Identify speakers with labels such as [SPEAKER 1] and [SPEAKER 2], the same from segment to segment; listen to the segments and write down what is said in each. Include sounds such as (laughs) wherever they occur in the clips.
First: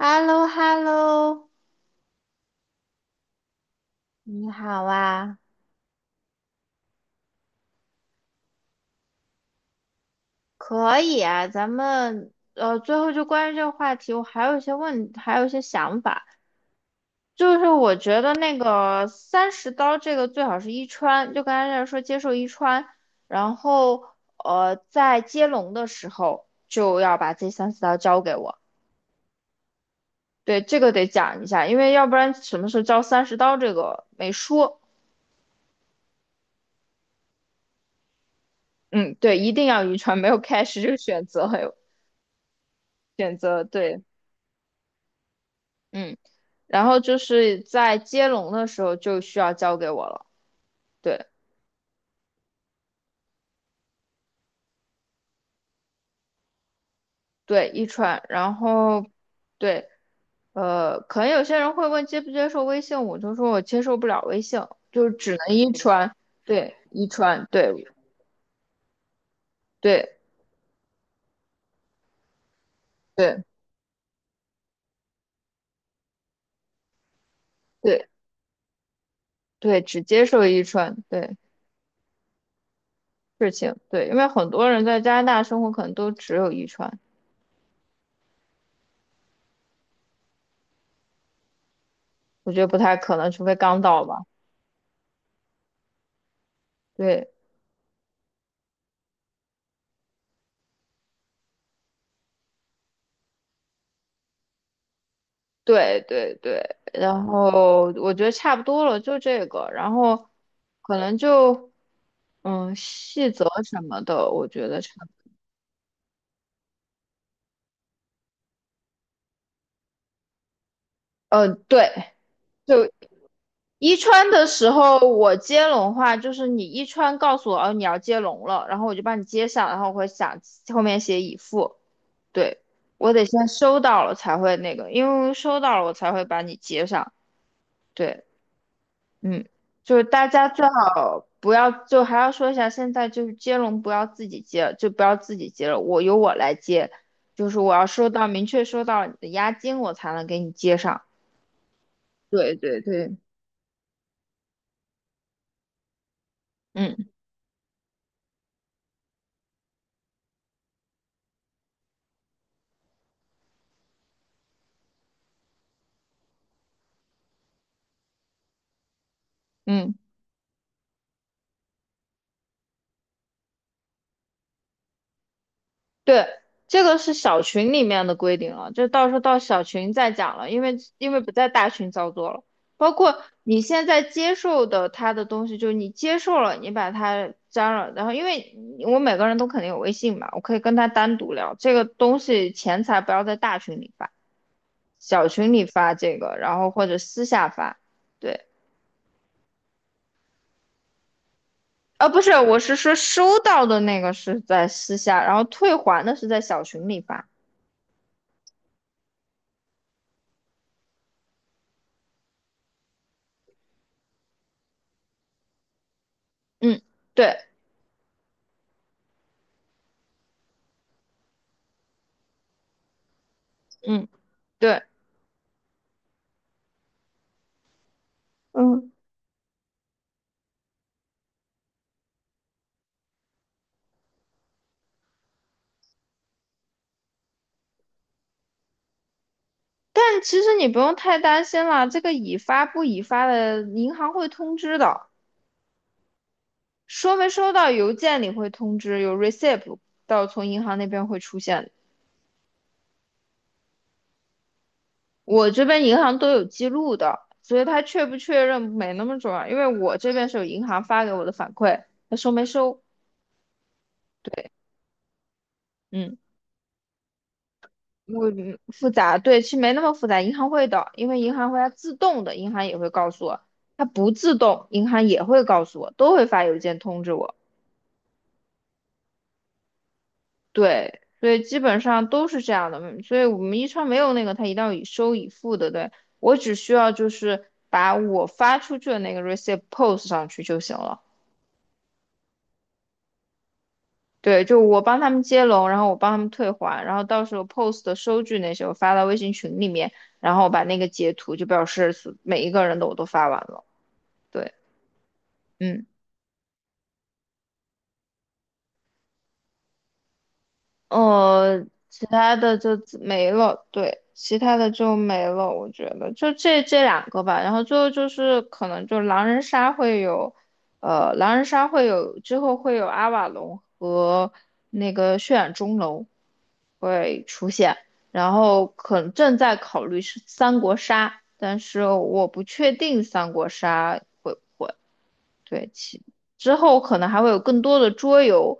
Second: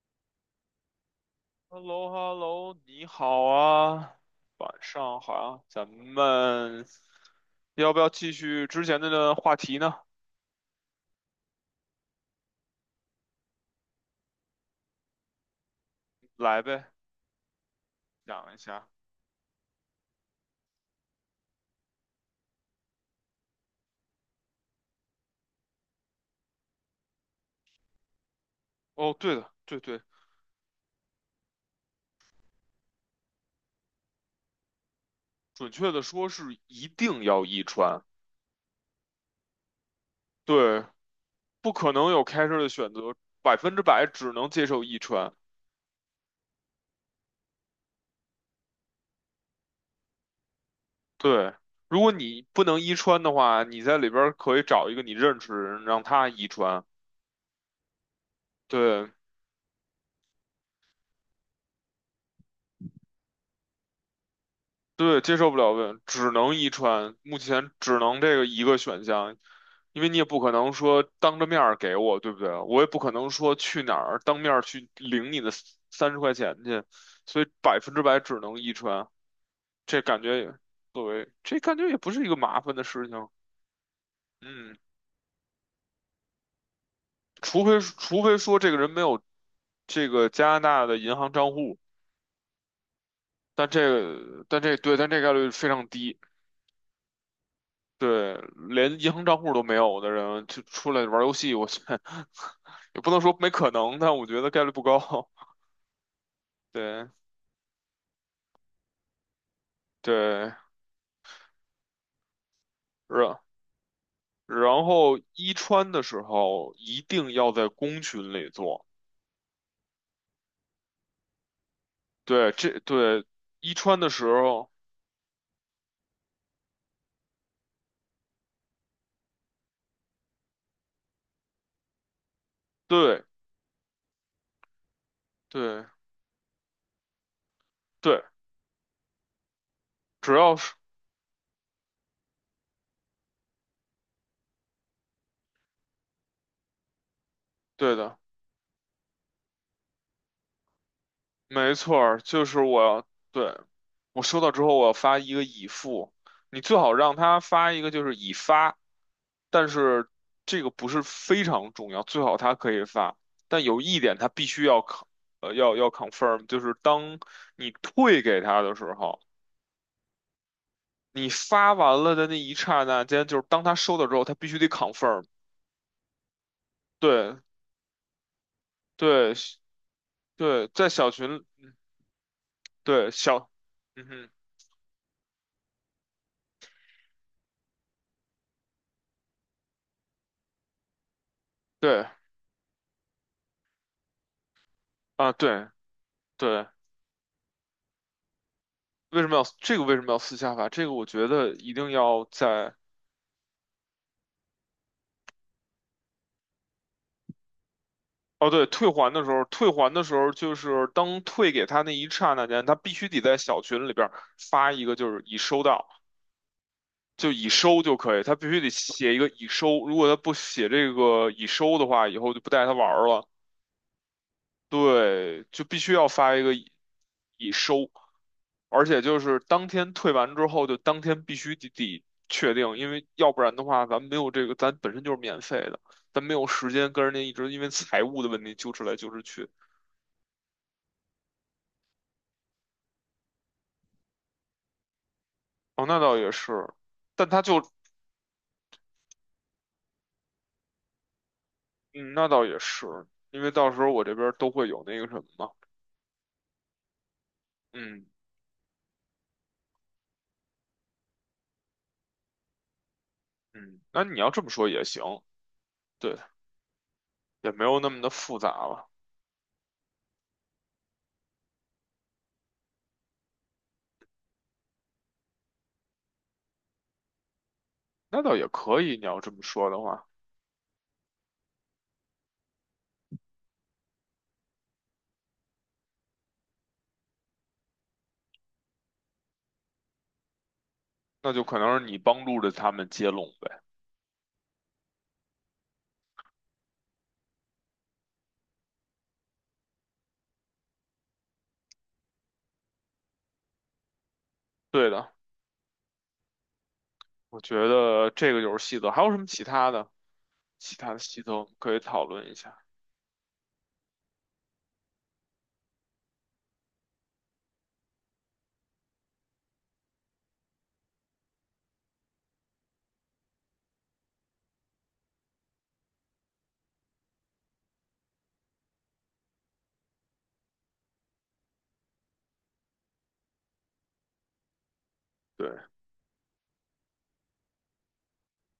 [SPEAKER 1] h e l l o h e l l o
[SPEAKER 2] h e l l o h e l l o 你好啊，
[SPEAKER 1] 你
[SPEAKER 2] 晚
[SPEAKER 1] 好
[SPEAKER 2] 上好
[SPEAKER 1] 啊。
[SPEAKER 2] 啊，咱们要不要继续之前的话题呢？
[SPEAKER 1] 可以啊，咱们最后就关于这个话题，我还有一些问，还有一些想法，
[SPEAKER 2] 来呗，
[SPEAKER 1] 就是我觉得
[SPEAKER 2] 讲一
[SPEAKER 1] 那
[SPEAKER 2] 下。
[SPEAKER 1] 个三十刀这个最好是一穿，就刚才在说接受一穿，然后在接龙的时候就要把这三十刀交给我。
[SPEAKER 2] 哦，对的，对对，
[SPEAKER 1] 对，这个得讲一下，因为要不然什么时候交三十刀这个没说。
[SPEAKER 2] 准确的说是一定要一穿。
[SPEAKER 1] 嗯，对，一定要一穿，没有开始
[SPEAKER 2] 对，
[SPEAKER 1] 就选择，还
[SPEAKER 2] 不
[SPEAKER 1] 有
[SPEAKER 2] 可能有开车的选择，
[SPEAKER 1] 选
[SPEAKER 2] 百
[SPEAKER 1] 择，
[SPEAKER 2] 分之
[SPEAKER 1] 对。
[SPEAKER 2] 百只能接受一穿。
[SPEAKER 1] 嗯，然后就是在接龙的时候就需要交给我了。对
[SPEAKER 2] 对，如果你不能一穿的话，你在里边儿可以找一个你认识的人让他一穿。
[SPEAKER 1] 对，一串。然后
[SPEAKER 2] 对。
[SPEAKER 1] 对，可能有些人会问接不接受微信，我就说我接受不了微信，就
[SPEAKER 2] 对，
[SPEAKER 1] 只
[SPEAKER 2] 接受
[SPEAKER 1] 能
[SPEAKER 2] 不
[SPEAKER 1] 一
[SPEAKER 2] 了问，
[SPEAKER 1] 串。
[SPEAKER 2] 只能遗
[SPEAKER 1] 对，一
[SPEAKER 2] 传，目
[SPEAKER 1] 串，
[SPEAKER 2] 前
[SPEAKER 1] 对
[SPEAKER 2] 只能这个一个选项，因为
[SPEAKER 1] 对
[SPEAKER 2] 你也不可能说当着面儿给我，对不对？我也不可能
[SPEAKER 1] 对
[SPEAKER 2] 说去哪儿当面儿去领你的30块钱去，所以百分之
[SPEAKER 1] 对
[SPEAKER 2] 百只能遗传。
[SPEAKER 1] 对，
[SPEAKER 2] 这
[SPEAKER 1] 只
[SPEAKER 2] 感
[SPEAKER 1] 接
[SPEAKER 2] 觉
[SPEAKER 1] 受
[SPEAKER 2] 也，
[SPEAKER 1] 一串，
[SPEAKER 2] 为
[SPEAKER 1] 对
[SPEAKER 2] 这感觉也不是一个麻烦的事情。
[SPEAKER 1] 事情，对，因为很多
[SPEAKER 2] 嗯，
[SPEAKER 1] 人在加拿大生活可能都只有一串。
[SPEAKER 2] 除非说这个人没有这个加拿大的银行账户，
[SPEAKER 1] 我觉得不太可能，除非刚到吧。
[SPEAKER 2] 但这概率非常低。
[SPEAKER 1] 对。
[SPEAKER 2] 对，连银行账户都没有的人，就出来玩游戏，我去，(laughs) 也不能说没可能，但我觉得概率不高。(laughs)
[SPEAKER 1] 对对对，
[SPEAKER 2] 对
[SPEAKER 1] 然后我觉得差不多了，就这个。然后
[SPEAKER 2] 对，
[SPEAKER 1] 可能就嗯细
[SPEAKER 2] 然
[SPEAKER 1] 则什么的，我觉得
[SPEAKER 2] 然
[SPEAKER 1] 差不
[SPEAKER 2] 后一穿的时候一定要在公群里做。
[SPEAKER 1] 多，对，
[SPEAKER 2] 对，这
[SPEAKER 1] 就
[SPEAKER 2] 对一
[SPEAKER 1] 一
[SPEAKER 2] 穿的时
[SPEAKER 1] 穿的时
[SPEAKER 2] 候，
[SPEAKER 1] 候我接龙话，就是你一穿告诉我哦你要接龙了，然后我就帮你接上，然后我会想后面写已付。对，我
[SPEAKER 2] 对
[SPEAKER 1] 得先收到了才会那个，因为收到
[SPEAKER 2] 对
[SPEAKER 1] 了我才会把你接上。
[SPEAKER 2] 对，
[SPEAKER 1] 对。嗯，就是大
[SPEAKER 2] 只
[SPEAKER 1] 家
[SPEAKER 2] 要
[SPEAKER 1] 最
[SPEAKER 2] 是
[SPEAKER 1] 好不要，就还要说一下，现在就是接龙不要自己接，就不要自己接了，我由我来接，就是我要
[SPEAKER 2] 对
[SPEAKER 1] 收
[SPEAKER 2] 的。
[SPEAKER 1] 到明确收到你的押金，我才能给你接上。
[SPEAKER 2] 没错儿，就
[SPEAKER 1] 对
[SPEAKER 2] 是
[SPEAKER 1] 对
[SPEAKER 2] 我要
[SPEAKER 1] 对，
[SPEAKER 2] 对，我收到之后我要发一个已付，你最好
[SPEAKER 1] 嗯
[SPEAKER 2] 让他发一个就是已发。但是这个不是非常重要，最好他可以发，但有一点他必须要 c 呃要要 confirm，就是当你退给他的时候，
[SPEAKER 1] 嗯。
[SPEAKER 2] 你发完了的那一刹那间，就是当他收到之后，他必须得 confirm。
[SPEAKER 1] 对，这个是
[SPEAKER 2] 对
[SPEAKER 1] 小群里面的规定了，就到时候
[SPEAKER 2] 对
[SPEAKER 1] 到小群再讲了，因
[SPEAKER 2] 对，
[SPEAKER 1] 为
[SPEAKER 2] 在小
[SPEAKER 1] 因为不
[SPEAKER 2] 群
[SPEAKER 1] 在大群操作了。包
[SPEAKER 2] 对
[SPEAKER 1] 括
[SPEAKER 2] 小，
[SPEAKER 1] 你现在
[SPEAKER 2] 嗯哼，
[SPEAKER 1] 接受的他的东西，就是你接受了，你把他加了，然后因为我每个人都肯定有微信嘛，我可以跟他单独聊这个
[SPEAKER 2] 对
[SPEAKER 1] 东西，钱财不要在大群里发，小
[SPEAKER 2] 啊
[SPEAKER 1] 群里
[SPEAKER 2] 对。
[SPEAKER 1] 发这个，然
[SPEAKER 2] 对。
[SPEAKER 1] 后或者私下发。对，
[SPEAKER 2] 为什么要私下发？这个我觉得一定
[SPEAKER 1] 啊，不
[SPEAKER 2] 要
[SPEAKER 1] 是，我
[SPEAKER 2] 在
[SPEAKER 1] 是说收到的那个是在私下，然后退还的是在小群里发。
[SPEAKER 2] 哦，对，退还的时候就是当退给他那一刹那间，他必须得在小群里边儿发一个，就是已收到，
[SPEAKER 1] 嗯，
[SPEAKER 2] 就
[SPEAKER 1] 对，
[SPEAKER 2] 已收就可以，他必须得写一个已收。如果他不写这个已收的话，以后就不带他玩儿了。
[SPEAKER 1] 嗯，对。
[SPEAKER 2] 对，就必须要发一个已收。而
[SPEAKER 1] 嗯。
[SPEAKER 2] 且就是当天退完之后，就当天必须得确定，因为要不然的话，咱没有这个，咱本身就是免费的，咱没有时间跟人家一直因为财务的问题纠缠来纠缠去。
[SPEAKER 1] 但其实你不用太担心啦，这个已发不已发的，银行会通知的，
[SPEAKER 2] 哦，那倒也是。
[SPEAKER 1] 收没
[SPEAKER 2] 但他
[SPEAKER 1] 收
[SPEAKER 2] 就，
[SPEAKER 1] 到邮件里会通知，有 receipt， 到从银行那边会出现的，
[SPEAKER 2] 嗯，那倒也是，因为到时候我这边都会有那个什么
[SPEAKER 1] 我
[SPEAKER 2] 嘛。
[SPEAKER 1] 这边银行都有记录的，所以他确
[SPEAKER 2] 嗯
[SPEAKER 1] 不确认没那么重要，因为我这边是有银行发给我的反馈，他收没收？
[SPEAKER 2] 嗯，那你要这
[SPEAKER 1] 对，
[SPEAKER 2] 么说也行。
[SPEAKER 1] 嗯，
[SPEAKER 2] 对，也没有那么的
[SPEAKER 1] 我
[SPEAKER 2] 复杂
[SPEAKER 1] 嗯
[SPEAKER 2] 了。
[SPEAKER 1] 复杂，对，其实没那么复杂，银行会的，因为银行会它自动的，银行也会告诉我，它不自动，银行也会告诉我，都会发邮件通知我。
[SPEAKER 2] 那倒也可以，你要这么说的话，
[SPEAKER 1] 对，所以基本上都是这样的，嗯所以我们一超没有那个，他一定要以收以付的，对，我只需要就是把我发出去的那个 receipt post 上去就行了。
[SPEAKER 2] 那就可能是你帮助着他们接龙呗。
[SPEAKER 1] 对，就我帮他们接龙，然后我帮他们退还，然后到时候 post 的收据那些我发到微信群里面，然后把那个截图就表示每一个人的我都发完了。对，
[SPEAKER 2] 对的，
[SPEAKER 1] 嗯。
[SPEAKER 2] 我觉得这个就是细则。还有什么其他的？其他的系统可以讨
[SPEAKER 1] 其
[SPEAKER 2] 论一
[SPEAKER 1] 他的
[SPEAKER 2] 下。
[SPEAKER 1] 就自没了，对，其他的就没了，我觉得就这两个吧。然后最后就是可能就狼人杀会有，狼人杀会有之后会有阿瓦隆和那个血染钟楼会出现，然后可能正在考虑是三国杀，但是我不确定三国杀。会。
[SPEAKER 2] 对，
[SPEAKER 1] 对，其之后可能还会有更多的桌游，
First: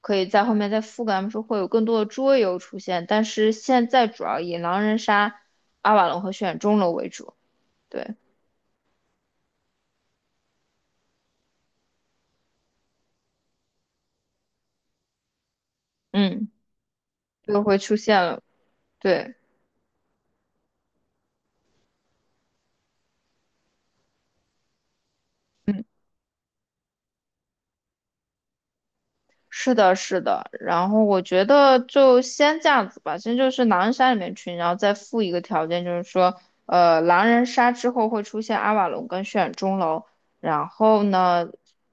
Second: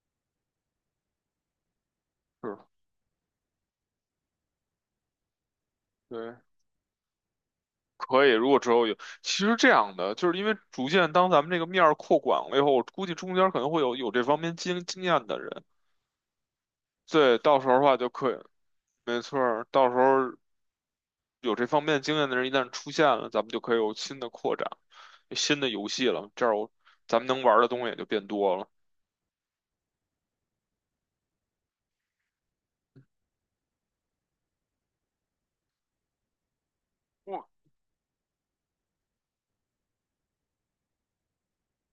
[SPEAKER 1] 可以在后面再覆盖。他们说会有更多的桌游
[SPEAKER 2] 是，
[SPEAKER 1] 出现，但是现在主要以狼人杀、阿瓦隆和
[SPEAKER 2] 对。
[SPEAKER 1] 血染钟楼为主。对，
[SPEAKER 2] 可以。如果之后有，其实这样的，就是因为逐渐当咱们这个面儿扩广了以后，我估计中间可能会有这方面经验的人。
[SPEAKER 1] 嗯，
[SPEAKER 2] 对，到
[SPEAKER 1] 就
[SPEAKER 2] 时候
[SPEAKER 1] 会
[SPEAKER 2] 的
[SPEAKER 1] 出
[SPEAKER 2] 话就
[SPEAKER 1] 现
[SPEAKER 2] 可以。
[SPEAKER 1] 了。
[SPEAKER 2] 没
[SPEAKER 1] 对，
[SPEAKER 2] 错儿，到时候有这方面经验的人一旦出现了，咱们就可以有新的扩展，新的
[SPEAKER 1] 嗯。
[SPEAKER 2] 游戏了。这样咱们能玩儿的东西也就变多了。
[SPEAKER 1] 是的，是的，然后我觉得就先这样子吧，先就是狼人杀里面群，然后再附一个条件，就是说，狼
[SPEAKER 2] 我
[SPEAKER 1] 人杀之后会出现阿瓦隆跟血染钟楼，然后呢，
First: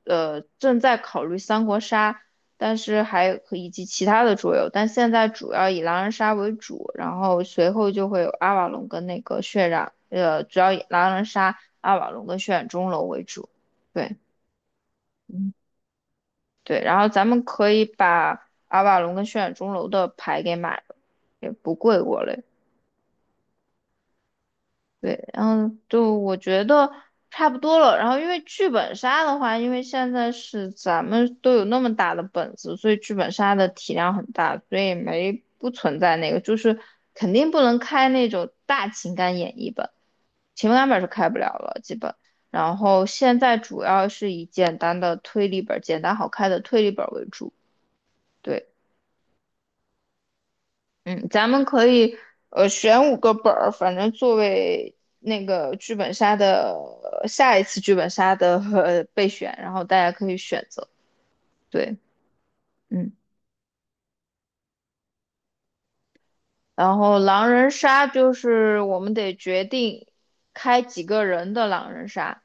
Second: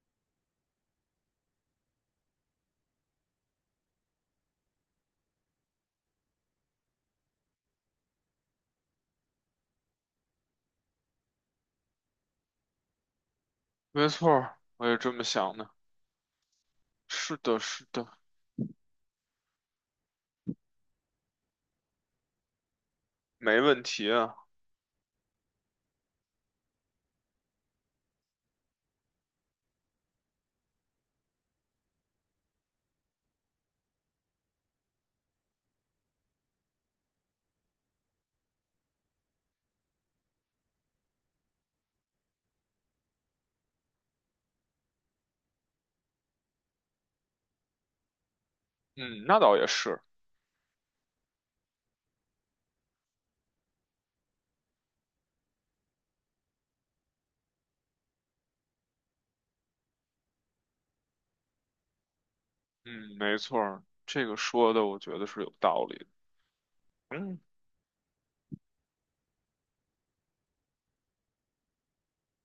[SPEAKER 1] 正在考虑三国杀，但是还可以及其他的桌游，但现在主要以狼人杀为主，然后随后就会有阿瓦隆跟那个血染，主要以狼人杀、阿瓦隆跟血染钟楼为主。
[SPEAKER 2] 没
[SPEAKER 1] 对。
[SPEAKER 2] 错儿，我也这么
[SPEAKER 1] 嗯
[SPEAKER 2] 想的。
[SPEAKER 1] 对，然后咱
[SPEAKER 2] 是
[SPEAKER 1] 们
[SPEAKER 2] 的，
[SPEAKER 1] 可以
[SPEAKER 2] 是的，
[SPEAKER 1] 把阿瓦隆跟血染钟楼的牌给买了，也不贵我嘞。
[SPEAKER 2] 没问题啊。
[SPEAKER 1] 对，然后就我觉得差不多了。然后因为剧本杀的话，因为现在是咱们都有那么大的本子，所以剧本杀的体量很大，所以没不存在那个，就是肯定不能开那种大情感演绎本，情感本是开不了了，基本。然后现在主要是以简单的推理本、简单好开的推理本为主。对。
[SPEAKER 2] 嗯，那倒也是。
[SPEAKER 1] 嗯，咱们可以选五个本儿，反正作为那个剧本杀的下一次剧本杀的备选，然后大家可以选择。对，嗯，
[SPEAKER 2] 嗯，没错儿，这个说的我觉得是有道理的。
[SPEAKER 1] 然后
[SPEAKER 2] 嗯，
[SPEAKER 1] 狼人杀就是我们得决定开几个人的狼人杀。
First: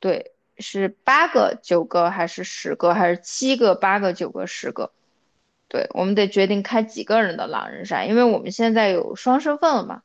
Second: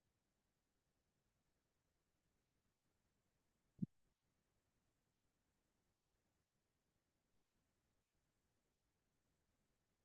[SPEAKER 1] 对，是八个、九个还是十个，还是七个、八个、九个、十个？对，我们得决定开几个人的狼人杀，因为我们现在有双身份了嘛，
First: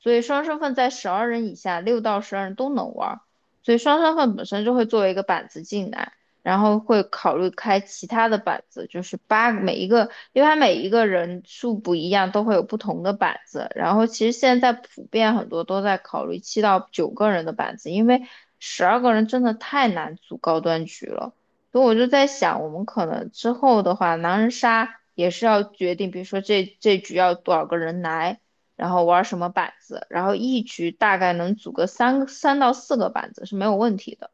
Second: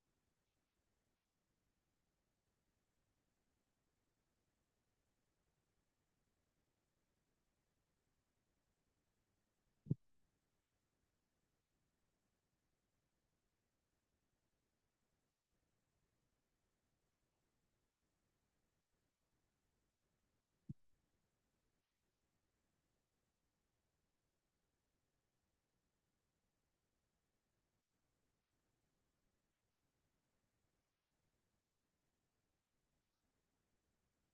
[SPEAKER 1] 所以双身份在十二人以下，六到十二人都能玩儿，所以双身份本身就会作为一个板子进来，然后会考虑开其他的板子，就是八个每一个，因为它每一个人数不一样，都会有不同的板子。然后其实现在普遍很多都在考虑七到九个人的板子，因为十二个人真的太难组高端局了。所以我就在想，我们可能之后的话，狼人杀也是要决定，比如说这局要多少个人来，然后玩什么板子，然后一局大概能组个三到四个板子是没有问题的。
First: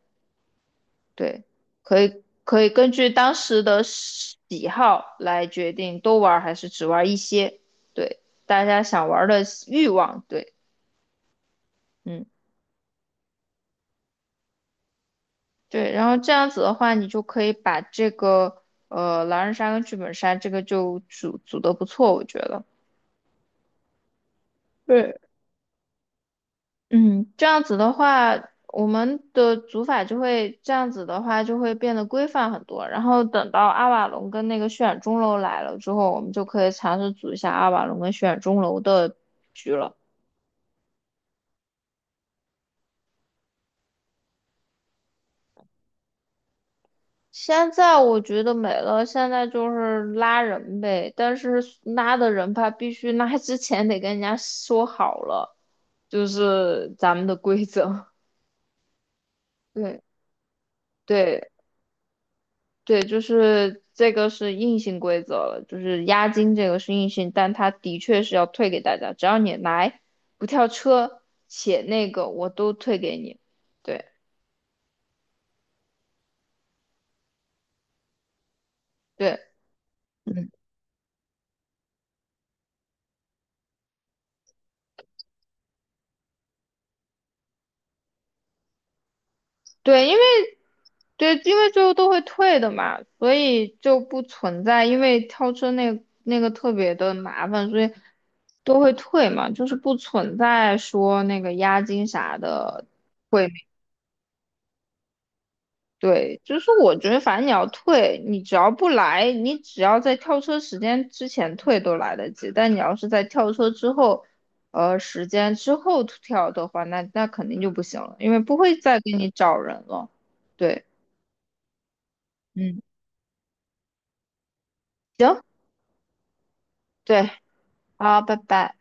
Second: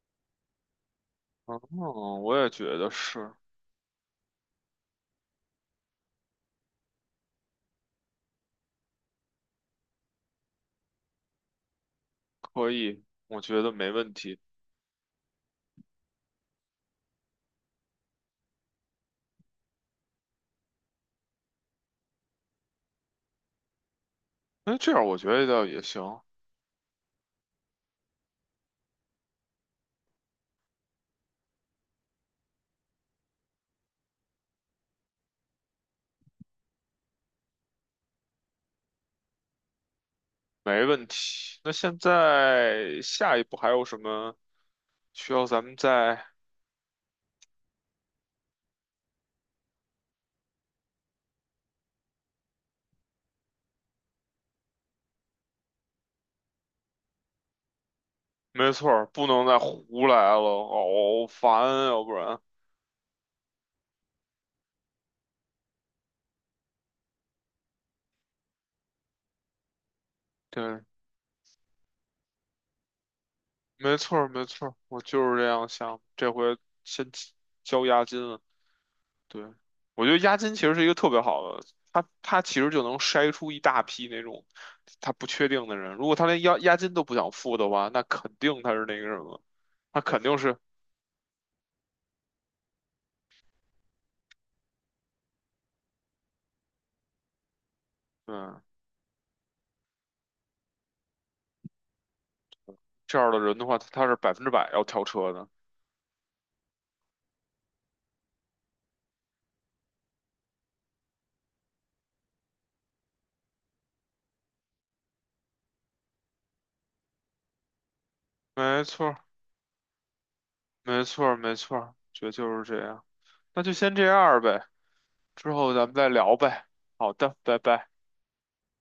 [SPEAKER 1] 对，可
[SPEAKER 2] 哦，
[SPEAKER 1] 以
[SPEAKER 2] 我也
[SPEAKER 1] 可以
[SPEAKER 2] 觉得
[SPEAKER 1] 根据
[SPEAKER 2] 是
[SPEAKER 1] 当时的喜好来决定多玩还是只玩一些。对，大家想玩的欲望，对，嗯，
[SPEAKER 2] 可以，我觉得没问题。
[SPEAKER 1] 对，然后这样子的话，你就可以把这个。狼人杀跟剧本杀这个就组的不错，我觉得。
[SPEAKER 2] 那这样
[SPEAKER 1] 对，
[SPEAKER 2] 我觉得倒也行。
[SPEAKER 1] 嗯，这样子的话，我们的组法就会这样子的话就会变得规范很多。然后等到阿瓦隆跟那个血染钟楼来了之后，我们就可以尝试组一下阿瓦隆跟血染钟楼的局了。
[SPEAKER 2] 没问题。那现在下一步还有什么需要咱们再？
[SPEAKER 1] 现在我觉得没了，现在就是拉人呗，但是拉的人吧，必须拉之前得跟人家说好了，就是咱们的规则。
[SPEAKER 2] 没错儿，不能再
[SPEAKER 1] (laughs) 对
[SPEAKER 2] 胡来了，好
[SPEAKER 1] 对，
[SPEAKER 2] 烦啊要不然。
[SPEAKER 1] 对，就是这个是硬性规则了，就是押金这个是硬性，但它的确是要退给大家，只要你来不跳
[SPEAKER 2] 对，
[SPEAKER 1] 车且那个我都退给你。
[SPEAKER 2] 没
[SPEAKER 1] 对
[SPEAKER 2] 错儿，没错儿，我就是这样想，这回先交押金了。
[SPEAKER 1] 对
[SPEAKER 2] 对，我觉得押
[SPEAKER 1] 嗯，
[SPEAKER 2] 金其实是一个特别好的，他其实就能筛出一大批那种他不确定的人。如果他连押金都不想付的话，那肯定他是那个什么，他
[SPEAKER 1] 对，因为
[SPEAKER 2] 肯定是
[SPEAKER 1] 对，因为最后都会退的嘛，所以就不存在因为跳车那个特别的麻烦，所以
[SPEAKER 2] 嗯
[SPEAKER 1] 都会退嘛，就是不存在说那个押金啥的。
[SPEAKER 2] 这样的
[SPEAKER 1] 会。
[SPEAKER 2] 人的话，他是百分之百要跳车的。
[SPEAKER 1] 对，就是我觉得反正你要退，你只要不来，你只要在跳车时间之前退都来得及。但你要是在跳车之后，时间之后跳的话，那肯定就不行了，因为不会
[SPEAKER 2] 没
[SPEAKER 1] 再
[SPEAKER 2] 错
[SPEAKER 1] 给
[SPEAKER 2] 儿
[SPEAKER 1] 你找人了。对，
[SPEAKER 2] 没错儿没错儿，觉得就是
[SPEAKER 1] 嗯，
[SPEAKER 2] 这样。那就先这样儿呗，
[SPEAKER 1] 行，
[SPEAKER 2] 之后咱们再聊呗。好
[SPEAKER 1] 对，
[SPEAKER 2] 的，拜拜。
[SPEAKER 1] 好，拜拜。